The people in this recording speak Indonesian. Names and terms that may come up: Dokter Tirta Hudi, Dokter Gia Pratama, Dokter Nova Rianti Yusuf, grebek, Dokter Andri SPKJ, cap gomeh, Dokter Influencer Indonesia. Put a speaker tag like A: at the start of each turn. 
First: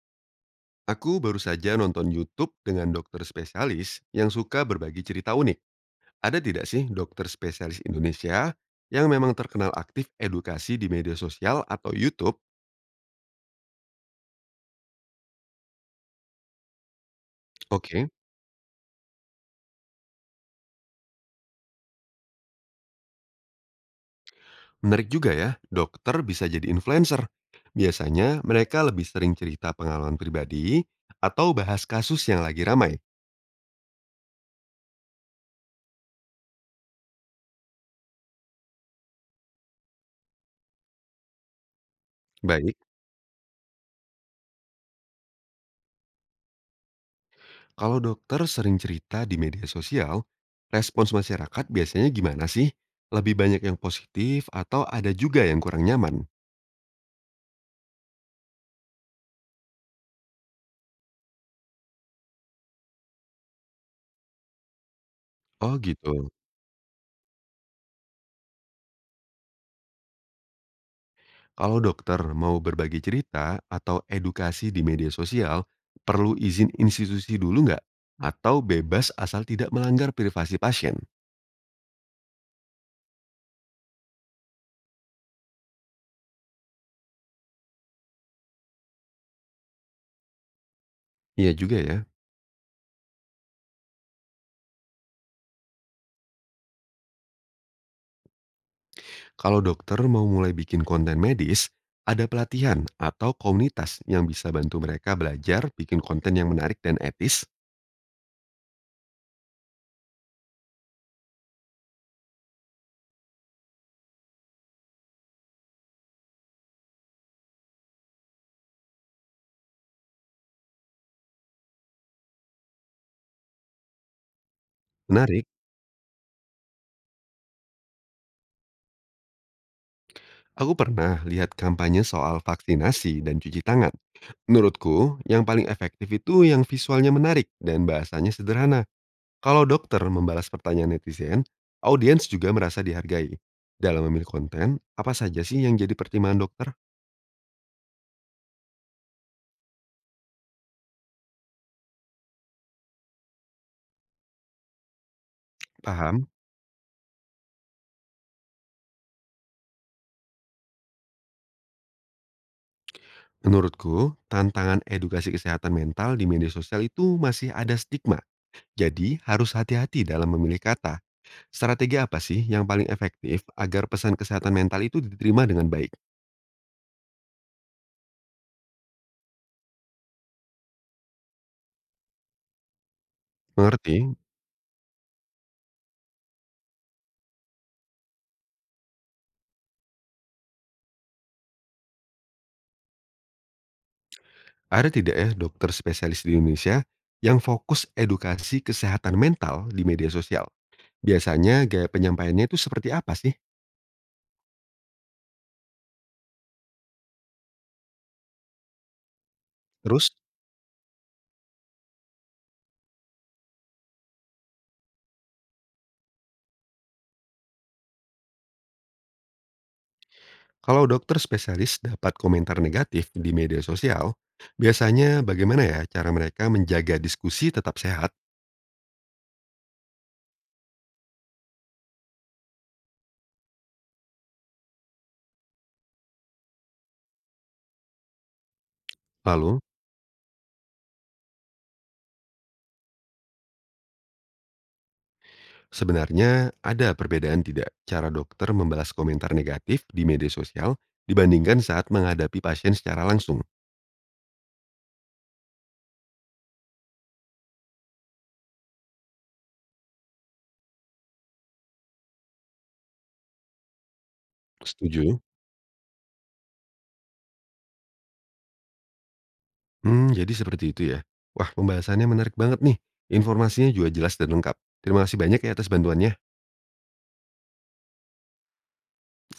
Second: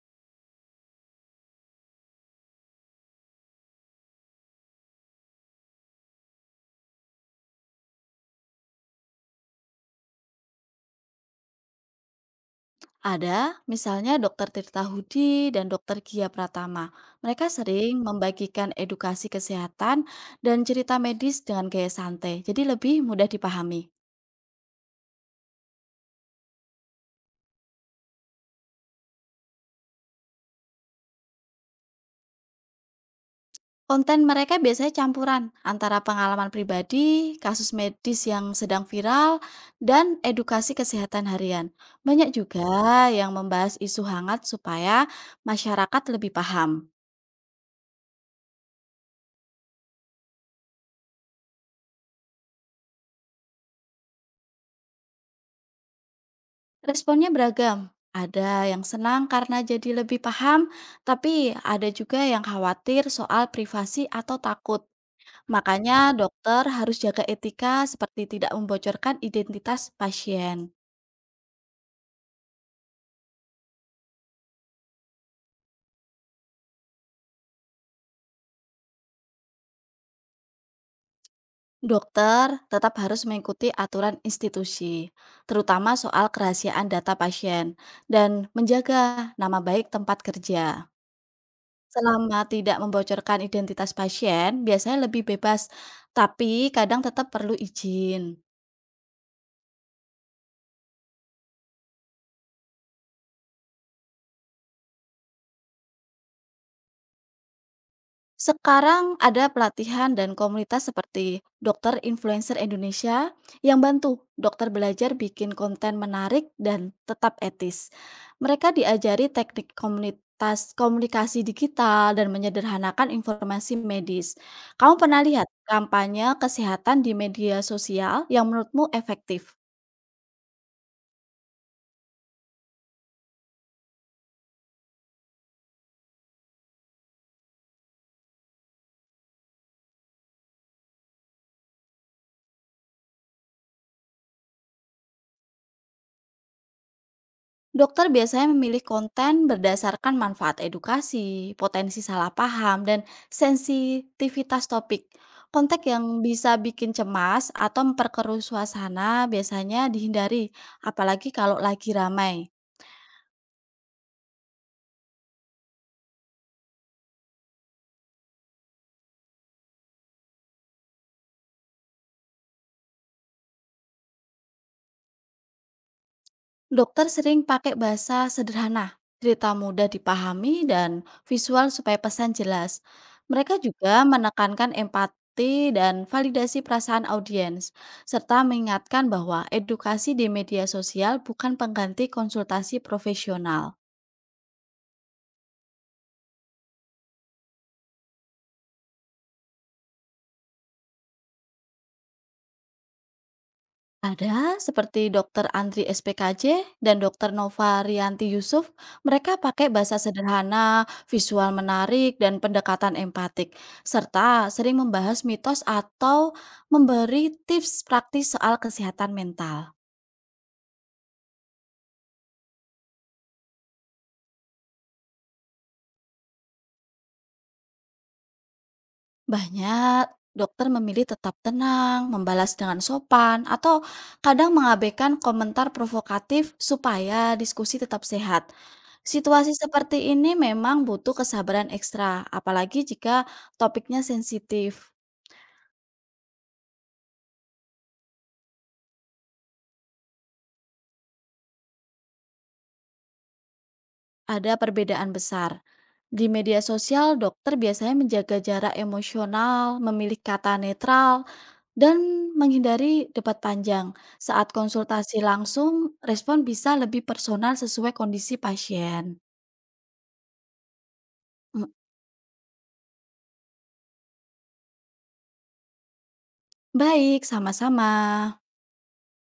A: Aku baru saja nonton YouTube dengan dokter spesialis yang suka berbagi cerita unik. Ada tidak sih dokter spesialis Indonesia yang memang terkenal aktif edukasi di media sosial atau YouTube?
B: Ada, misalnya Dokter Tirta Hudi dan Dokter Gia Pratama. Mereka sering
A: Oke,
B: membagikan edukasi kesehatan dan cerita medis dengan gaya santai, jadi lebih mudah dipahami.
A: menarik juga ya, dokter bisa jadi influencer. Biasanya mereka lebih sering cerita pengalaman pribadi atau bahas kasus yang lagi ramai.
B: Konten mereka biasanya campuran antara pengalaman pribadi, kasus medis yang sedang viral, dan edukasi kesehatan harian. Banyak
A: Baik,
B: juga yang membahas isu hangat supaya masyarakat lebih paham.
A: kalau dokter sering cerita di media sosial, respons masyarakat biasanya gimana sih? Lebih banyak yang positif atau ada juga yang kurang nyaman?
B: Responnya beragam. Ada yang senang karena jadi lebih paham, tapi ada juga yang khawatir soal privasi atau takut.
A: Oh
B: Makanya
A: gitu.
B: dokter harus jaga etika seperti tidak membocorkan identitas pasien.
A: Kalau dokter mau berbagi cerita atau edukasi di media sosial, perlu izin institusi dulu nggak? Atau bebas asal tidak melanggar privasi pasien?
B: Dokter tetap harus mengikuti aturan institusi, terutama soal kerahasiaan data pasien, dan menjaga nama baik tempat kerja.
A: Iya juga ya.
B: Selama tidak membocorkan identitas pasien, biasanya lebih bebas, tapi kadang tetap perlu izin.
A: Kalau dokter mau mulai bikin konten medis, ada pelatihan atau komunitas yang bisa bantu mereka belajar bikin konten yang menarik dan etis?
B: Sekarang ada pelatihan dan komunitas seperti Dokter Influencer Indonesia yang bantu dokter belajar bikin konten menarik dan tetap etis. Mereka diajari teknik komunikasi digital dan menyederhanakan informasi medis. Kamu pernah lihat
A: Menarik.
B: kampanye kesehatan di media sosial yang menurutmu efektif?
A: Aku pernah lihat kampanye soal vaksinasi dan cuci tangan. Menurutku, yang paling efektif itu yang visualnya menarik dan bahasanya sederhana. Kalau dokter membalas pertanyaan netizen, audiens juga merasa dihargai. Dalam memilih konten, apa saja sih yang jadi pertimbangan dokter?
B: Dokter biasanya memilih konten berdasarkan manfaat edukasi, potensi salah paham, dan sensitivitas topik. Konten yang
A: Paham?
B: bisa bikin cemas atau memperkeruh suasana biasanya dihindari, apalagi kalau lagi ramai.
A: Menurutku, tantangan edukasi kesehatan mental di media sosial itu masih ada stigma. Jadi, harus hati-hati dalam memilih kata. Strategi apa sih yang paling efektif agar pesan kesehatan mental itu diterima dengan baik?
B: Dokter sering pakai bahasa sederhana, cerita mudah dipahami, dan visual supaya pesan jelas. Mereka juga
A: Mengerti?
B: menekankan empati dan validasi perasaan audiens, serta mengingatkan bahwa edukasi di media sosial bukan pengganti konsultasi profesional.
A: Ada tidak ya dokter spesialis di Indonesia yang fokus edukasi kesehatan mental di media sosial? Biasanya gaya penyampaiannya itu seperti apa sih?
B: Ada, seperti Dokter Andri SPKJ dan Dokter Nova Rianti Yusuf, mereka pakai bahasa
A: Terus,
B: sederhana, visual menarik, dan pendekatan empatik, serta sering membahas mitos atau memberi tips praktis soal kesehatan mental.
A: kalau dokter spesialis dapat komentar negatif di media sosial, biasanya bagaimana ya cara mereka menjaga diskusi tetap sehat?
B: Banyak dokter memilih tetap tenang, membalas dengan sopan, atau kadang mengabaikan komentar provokatif supaya diskusi tetap sehat. Situasi
A: Lalu,
B: seperti ini memang butuh kesabaran ekstra, apalagi jika topiknya sensitif.
A: sebenarnya ada perbedaan tidak cara dokter membalas komentar negatif di media sosial dibandingkan saat menghadapi pasien secara langsung?
B: Ada perbedaan besar. Di media sosial, dokter biasanya menjaga jarak emosional, memilih kata netral, dan menghindari debat panjang. Saat
A: Setuju?
B: konsultasi langsung, respon bisa lebih personal sesuai kondisi pasien.
A: Hmm, jadi seperti itu ya. Wah,
B: M
A: pembahasannya menarik banget nih. Informasinya juga jelas dan lengkap. Terima kasih banyak ya atas bantuannya.
B: Baik, sama-sama.